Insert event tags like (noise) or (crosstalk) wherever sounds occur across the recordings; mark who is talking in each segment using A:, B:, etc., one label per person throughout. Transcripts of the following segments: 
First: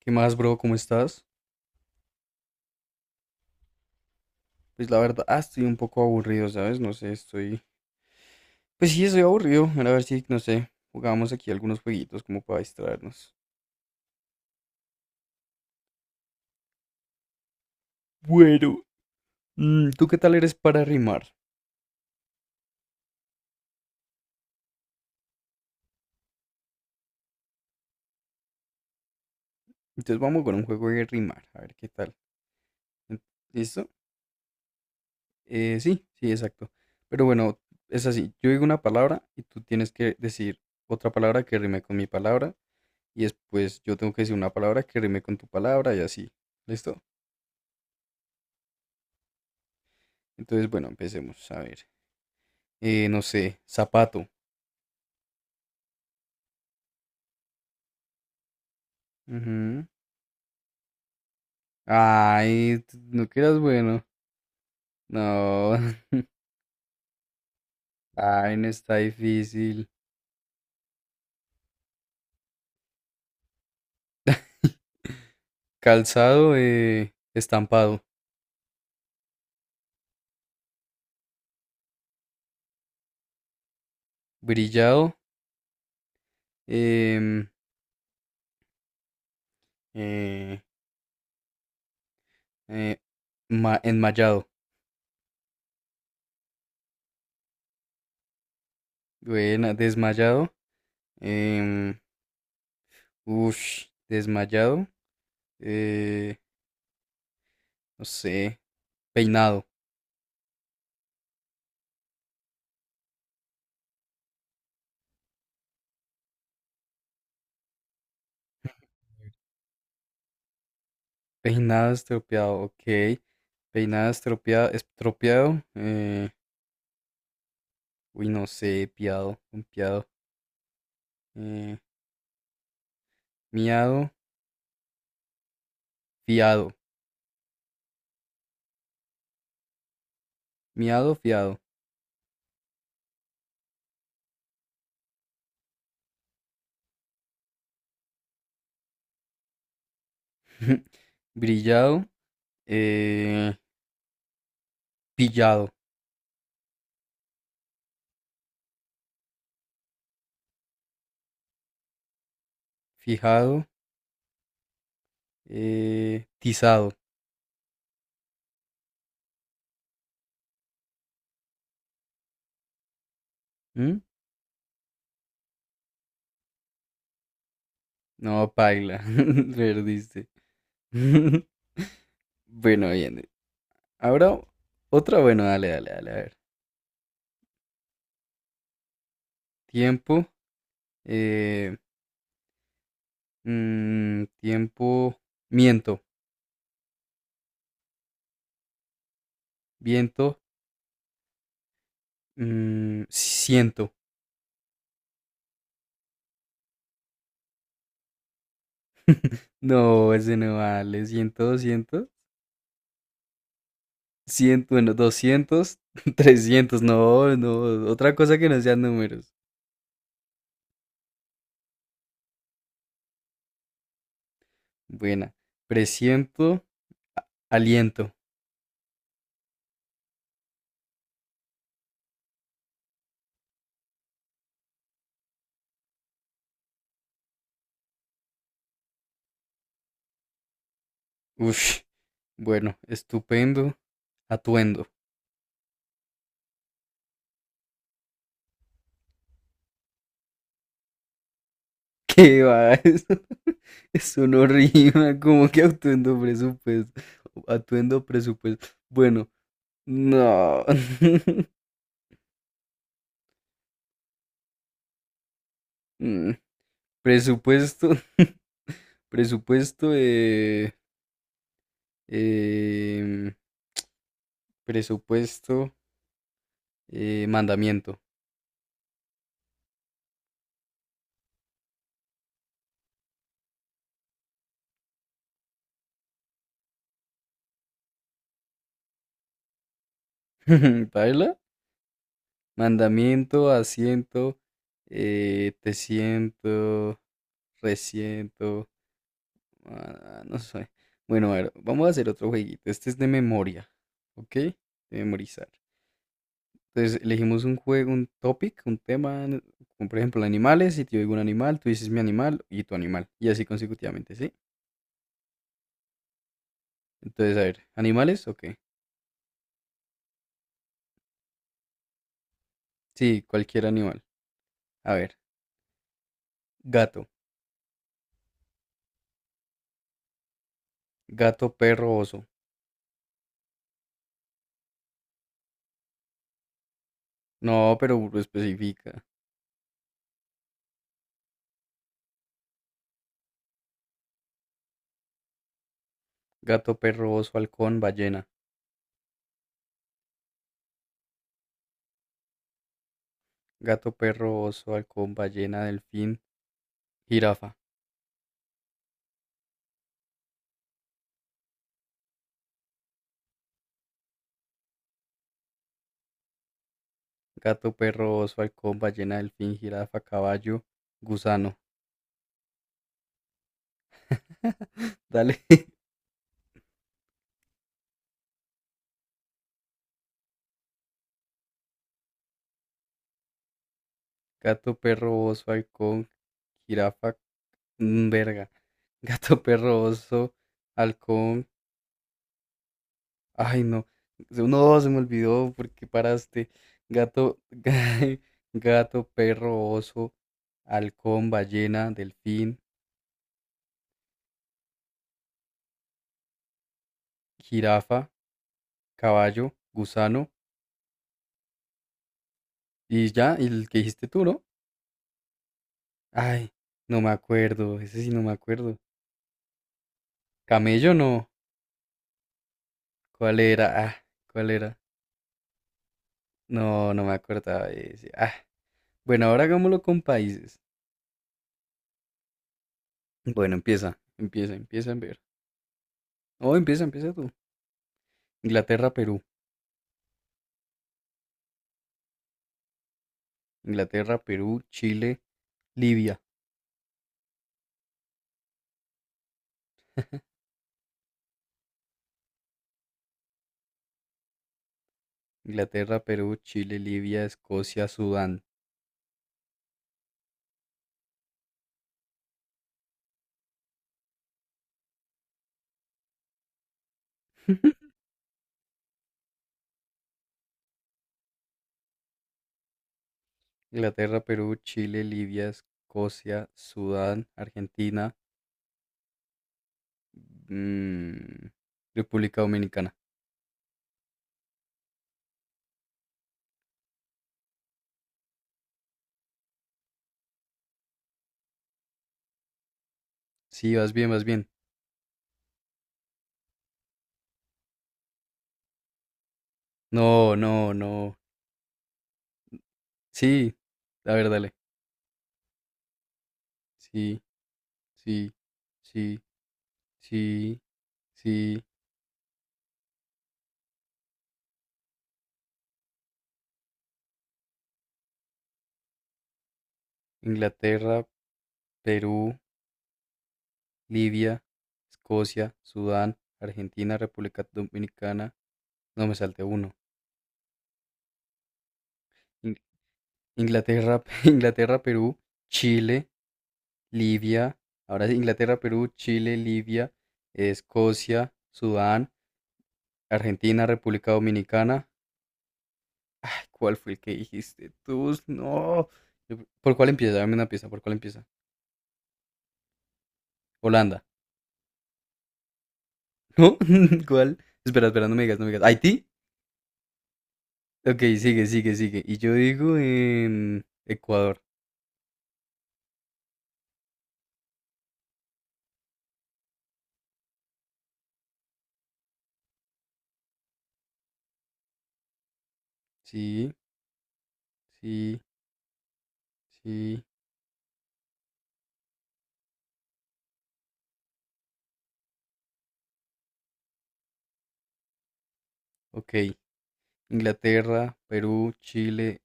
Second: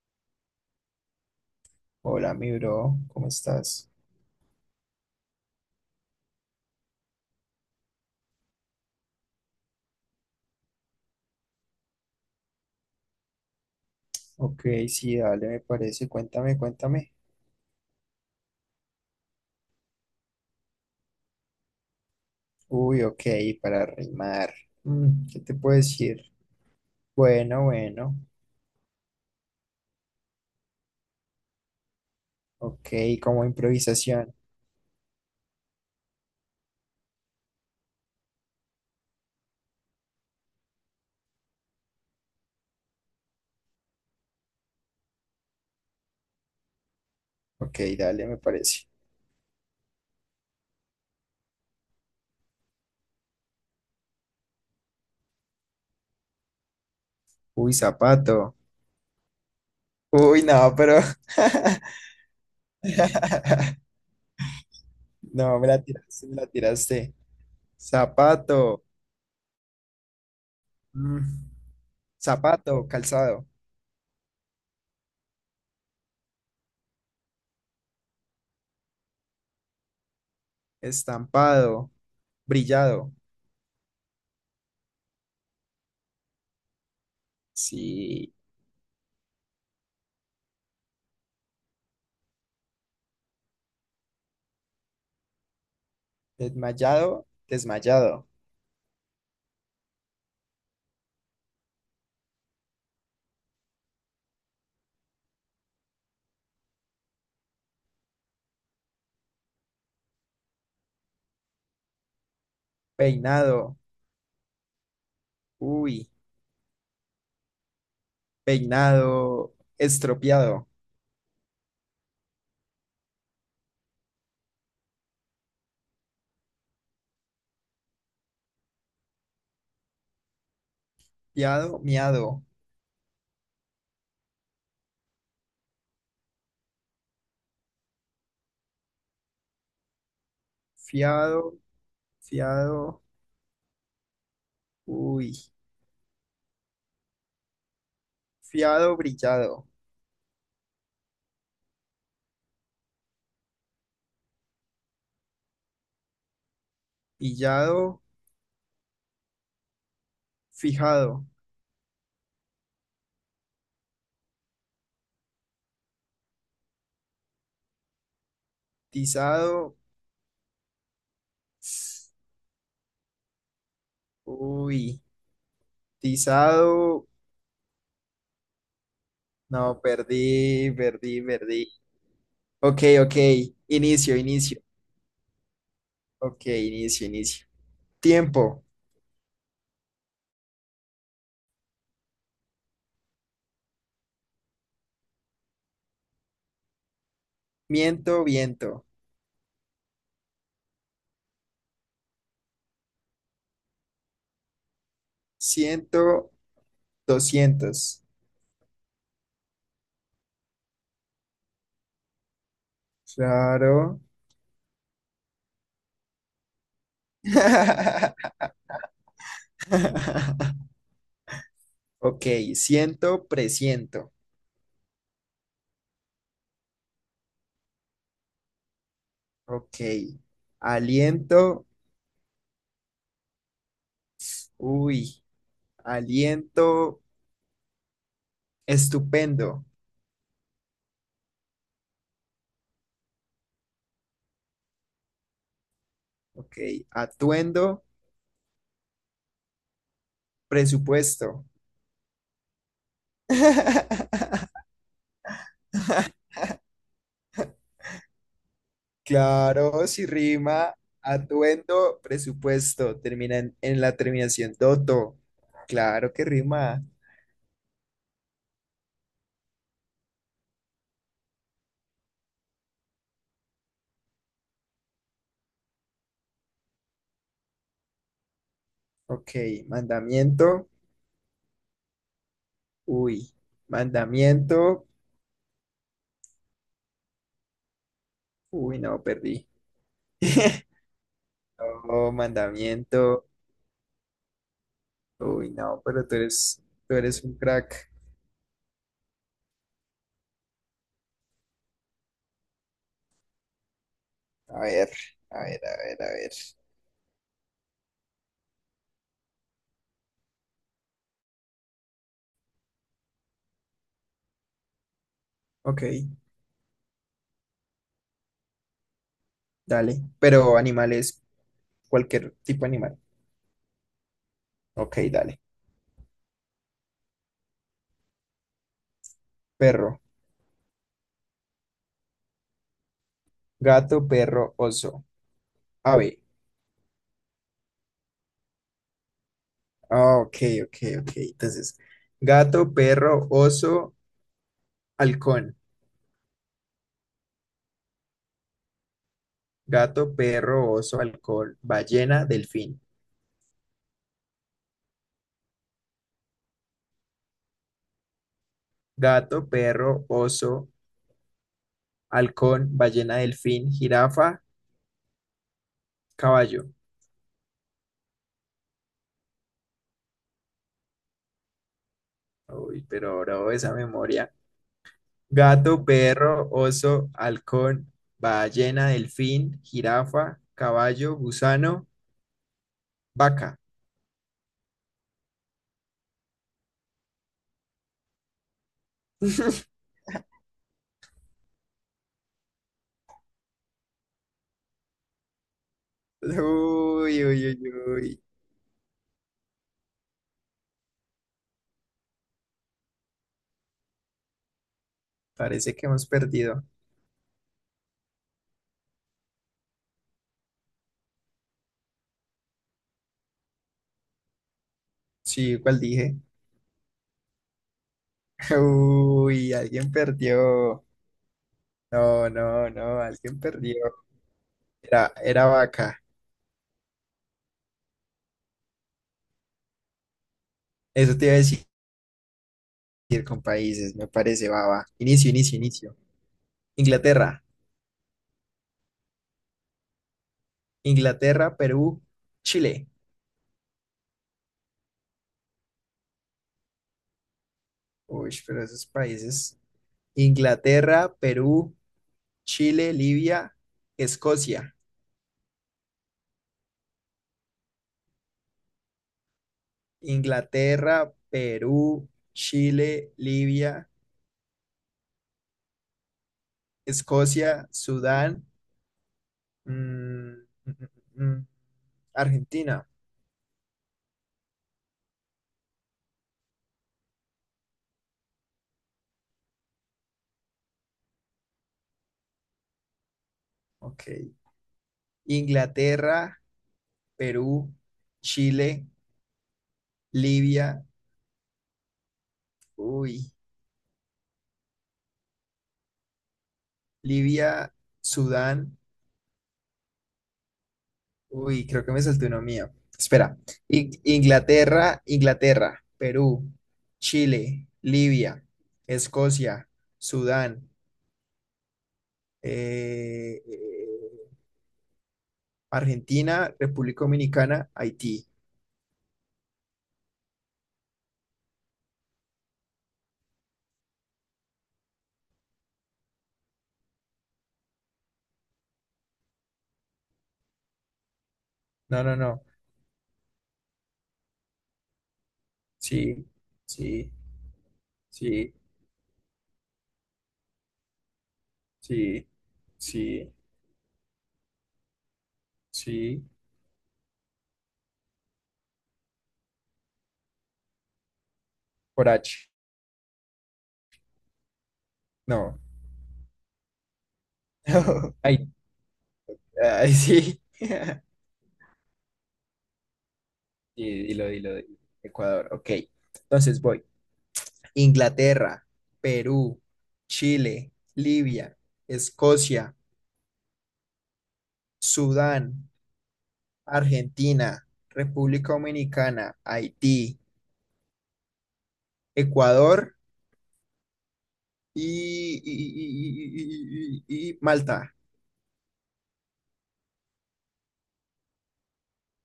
A: ¿Qué más, bro? ¿Cómo estás?
B: Hola, mi bro, ¿cómo estás?
A: Pues la verdad, estoy un poco aburrido, ¿sabes? No sé, Pues sí, estoy aburrido. Era A ver si, no sé, jugamos aquí algunos jueguitos como para distraernos.
B: Ok, sí, dale, me parece. Cuéntame, cuéntame.
A: Bueno, ¿tú qué tal eres para rimar?
B: Uy, ok, para rimar. Mm, ¿qué te puedo decir? Bueno, bueno.
A: Entonces vamos con un juego de rimar, a ver qué tal.
B: Ok, como
A: ¿Listo?
B: improvisación.
A: Sí, sí, exacto. Pero bueno, es así, yo digo una palabra y tú tienes que decir otra palabra que rime con mi palabra y después yo tengo que decir una palabra que rime con tu palabra y así. ¿Listo?
B: Ok, dale, me parece.
A: Entonces, bueno, empecemos, a ver. No sé, zapato.
B: Uy, zapato.
A: Ujú.
B: Uy, no, pero.
A: Ay, no que eras
B: (laughs)
A: bueno.
B: No, me la
A: No, (laughs)
B: tiraste, me la tiraste.
A: ay, no
B: Zapato.
A: está difícil.
B: Mm, zapato, calzado.
A: Calzado, estampado.
B: Estampado, brillado.
A: Brillado, em,
B: Sí.
A: eh, eh, enmayado.
B: Desmayado, desmayado.
A: Buena, desmayado. em, ush, desmayado. eh, no sé, peinado.
B: Peinado, uy. Peinado, estropeado.
A: Peinado estropeado, ok. Peinado estropeado, estropeado. Uy, no sé, piado, un piado. eh,
B: Fiado, miado.
A: miado, fiado, miado, fiado,
B: Fiado, fiado, uy. Fiado, brillado.
A: (laughs) brillado, eh, pillado,
B: Pillado, fijado.
A: fijado, tizado.
B: Tizado,
A: ¿Mm?
B: uy. Tizado,
A: No, paila, (laughs)
B: no,
A: perdiste.
B: perdí, perdí,
A: (laughs)
B: perdí. Ok,
A: Bueno,
B: ok.
A: bien.
B: Inicio,
A: Ahora
B: inicio.
A: otra, bueno, dale, dale, dale, a ver.
B: Ok, inicio, inicio. Tiempo.
A: Tiempo, eh, tiempo, miento,
B: Miento, viento.
A: viento, siento.
B: Ciento, doscientos.
A: No, ese no vale, siento, 200
B: Claro.
A: 100, bueno, 200 (laughs) 300 no, no, otra
B: (laughs)
A: cosa que no sean números.
B: Ujú. Ok, siento, presiento.
A: Buena. Presiento, aliento.
B: Ok, aliento, uy, aliento, estupendo.
A: Uf, bueno, estupendo, atuendo.
B: Ok, atuendo, presupuesto.
A: ¿Qué va? (laughs) Eso no
B: (laughs)
A: rima, como que atuendo presupuesto. Atuendo presupuesto. Bueno,
B: Claro, si
A: no.
B: rima,
A: (laughs)
B: atuendo, presupuesto. Termina en la terminación doto. Claro que
A: Mm,
B: rima.
A: Presupuesto, (laughs) presupuesto, em, presupuesto. Mandamiento.
B: Ok, mandamiento, uy, mandamiento, uy, no, perdí. (laughs)
A: (laughs) ¿Paila?
B: Oh, mandamiento.
A: Mandamiento, asiento,
B: Uy,
A: te
B: no, pero tú
A: siento,
B: eres un crack.
A: resiento. No sé. Bueno, a ver, vamos a hacer otro jueguito. Este es de memoria, ¿ok? De
B: A ver, a
A: memorizar.
B: ver, a ver, a ver.
A: Entonces, elegimos un juego, un topic, un tema, como por ejemplo animales. Si te digo un animal, tú dices mi animal y tu animal. Y así consecutivamente, ¿sí?
B: Ok,
A: Entonces, a ver, ¿animales o
B: dale. Pero animales, cualquier tipo de animal.
A: Sí, cualquier animal. A
B: Ok,
A: ver,
B: dale.
A: gato,
B: Perro,
A: gato, perro, oso.
B: gato, perro, oso, ave.
A: No, pero especifica.
B: Ah, ok, ok, ok. Entonces, gato, perro, oso, halcón.
A: Gato, perro, oso, halcón, ballena.
B: Gato, perro, oso, halcón, ballena, delfín.
A: Gato, perro, oso, halcón, ballena, delfín, jirafa.
B: Gato, perro, oso, halcón, ballena, delfín, jirafa, caballo.
A: Gato, perro, oso, halcón, ballena, delfín, jirafa, caballo, gusano.
B: Uy, pero bro, esa memoria.
A: (laughs) Dale. (laughs)
B: Gato, perro, oso, halcón, ballena, delfín, jirafa, caballo, gusano, vaca.
A: Gato, perro, oso, halcón, jirafa, verga. (laughs) Gato,
B: (laughs)
A: perro, oso, halcón. Ay, no. No, se me olvidó porque paraste.
B: Uy,
A: Gato,
B: uy, uy, uy.
A: (laughs) gato, perro, oso, halcón, ballena, delfín,
B: Parece que hemos perdido.
A: jirafa, caballo, gusano y ya, y el que dijiste tú, ¿no?
B: Sí, ¿cuál dije?
A: Ay, no me acuerdo, ese sí no me
B: (laughs)
A: acuerdo.
B: Uy, alguien perdió.
A: Camello no,
B: No, no, no,
A: ¿cuál
B: alguien perdió.
A: era? Ah, ¿cuál era?
B: Era, era vaca.
A: No, no me acordaba de ese. Ah, bueno, ahora hagámoslo con países.
B: Eso te iba a decir con
A: Bueno,
B: países,
A: empieza,
B: me parece,
A: empieza,
B: baba.
A: empieza a ver.
B: Inicio, inicio, inicio.
A: Oh, empieza, empieza tú.
B: Inglaterra,
A: Inglaterra, Perú.
B: Inglaterra, Perú, Chile.
A: Inglaterra, Perú, Chile, Libia.
B: Uy, pero esos países. Inglaterra, Perú, Chile, Libia, Escocia.
A: Inglaterra, Perú, Chile, Libia, Escocia, Sudán.
B: Inglaterra, Perú, Chile, Libia, Escocia,
A: (laughs)
B: Sudán, mm, mm, mm, mm, Argentina.
A: Inglaterra, Perú, Chile, Libia, Escocia, Sudán, Argentina, Mm, República Dominicana.
B: Ok. Inglaterra, Perú, Chile, Libia. Uy,
A: Sí, vas bien, vas bien.
B: Libia, Sudán.
A: No, no, no.
B: Uy, creo que me salté uno mío. Espera.
A: Sí. A ver, dale.
B: Inglaterra, Inglaterra, Perú,
A: Sí,
B: Chile,
A: sí,
B: Libia,
A: sí,
B: Escocia,
A: sí,
B: Sudán,
A: sí.
B: eh, eh, Argentina, República Dominicana, Haití.
A: Inglaterra, Perú, Libia, Escocia, Sudán, Argentina, República Dominicana. No me salte uno.
B: No, no, no.
A: In- Inglaterra, (laughs) Inglaterra, Perú, Chile,
B: Sí, sí,
A: Libia. Ahora es
B: sí,
A: Inglaterra, Perú, Chile, Libia, Escocia, Sudán,
B: sí, sí,
A: Argentina, República Dominicana.
B: sí.
A: Ay, ¿cuál fue el que dijiste tú? No. ¿Por cuál empieza? Dame una pieza. ¿Por cuál empieza?
B: Por H.
A: Holanda.
B: No.
A: ¿No? (laughs) ¿Cuál? Espera, espera, no
B: (laughs)
A: me digas, no
B: Ay,
A: me digas. ¿Haití?
B: ay, sí. (laughs)
A: Ok, sigue, sigue, sigue. Y yo digo
B: Y dilo,
A: Ecuador.
B: dilo, dilo. Ecuador. Ok. Entonces voy. Inglaterra, Perú, Chile, Libia, Escocia, Sudán,
A: Sí,
B: Argentina,
A: sí,
B: República Dominicana,
A: sí.
B: Haití, Ecuador y, y Malta.
A: Ok. Inglaterra, Perú, Chile,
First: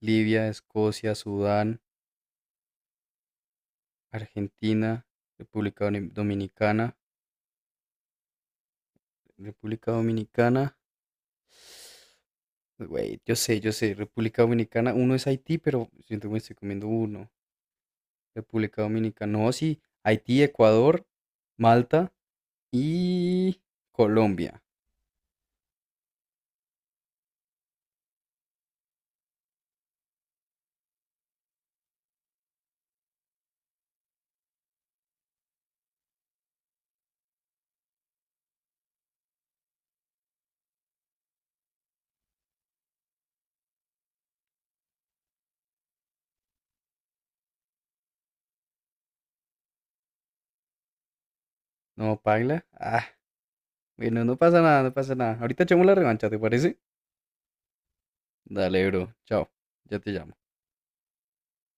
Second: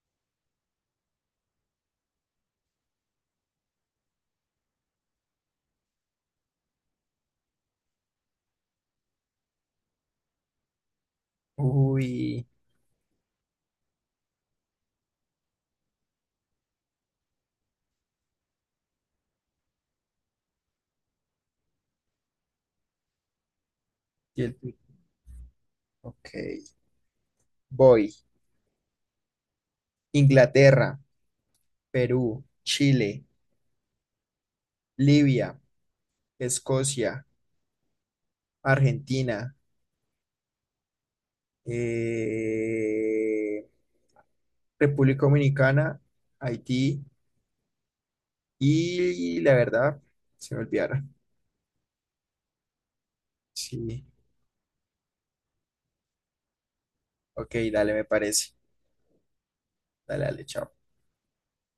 A: Libia, Escocia, Sudán, Argentina, República Dominicana. República Dominicana.
B: Uy,
A: Güey, yo sé, República Dominicana, uno es Haití, pero siento que me estoy comiendo uno. República Dominicana, no, sí, Haití, Ecuador, Malta y
B: y el-
A: Colombia.
B: ok. Voy. Inglaterra, Perú, Chile, Libia, Escocia, Argentina, eh, República Dominicana, Haití. Y la verdad, se me olvidaron.
A: No, paila. Ah,
B: Sí,
A: bueno, no pasa nada, no pasa nada. Ahorita echamos la revancha, ¿te parece?
B: ok, dale, me parece.
A: Dale, bro, chao, ya te
B: Dale,
A: llamo.
B: dale, chao.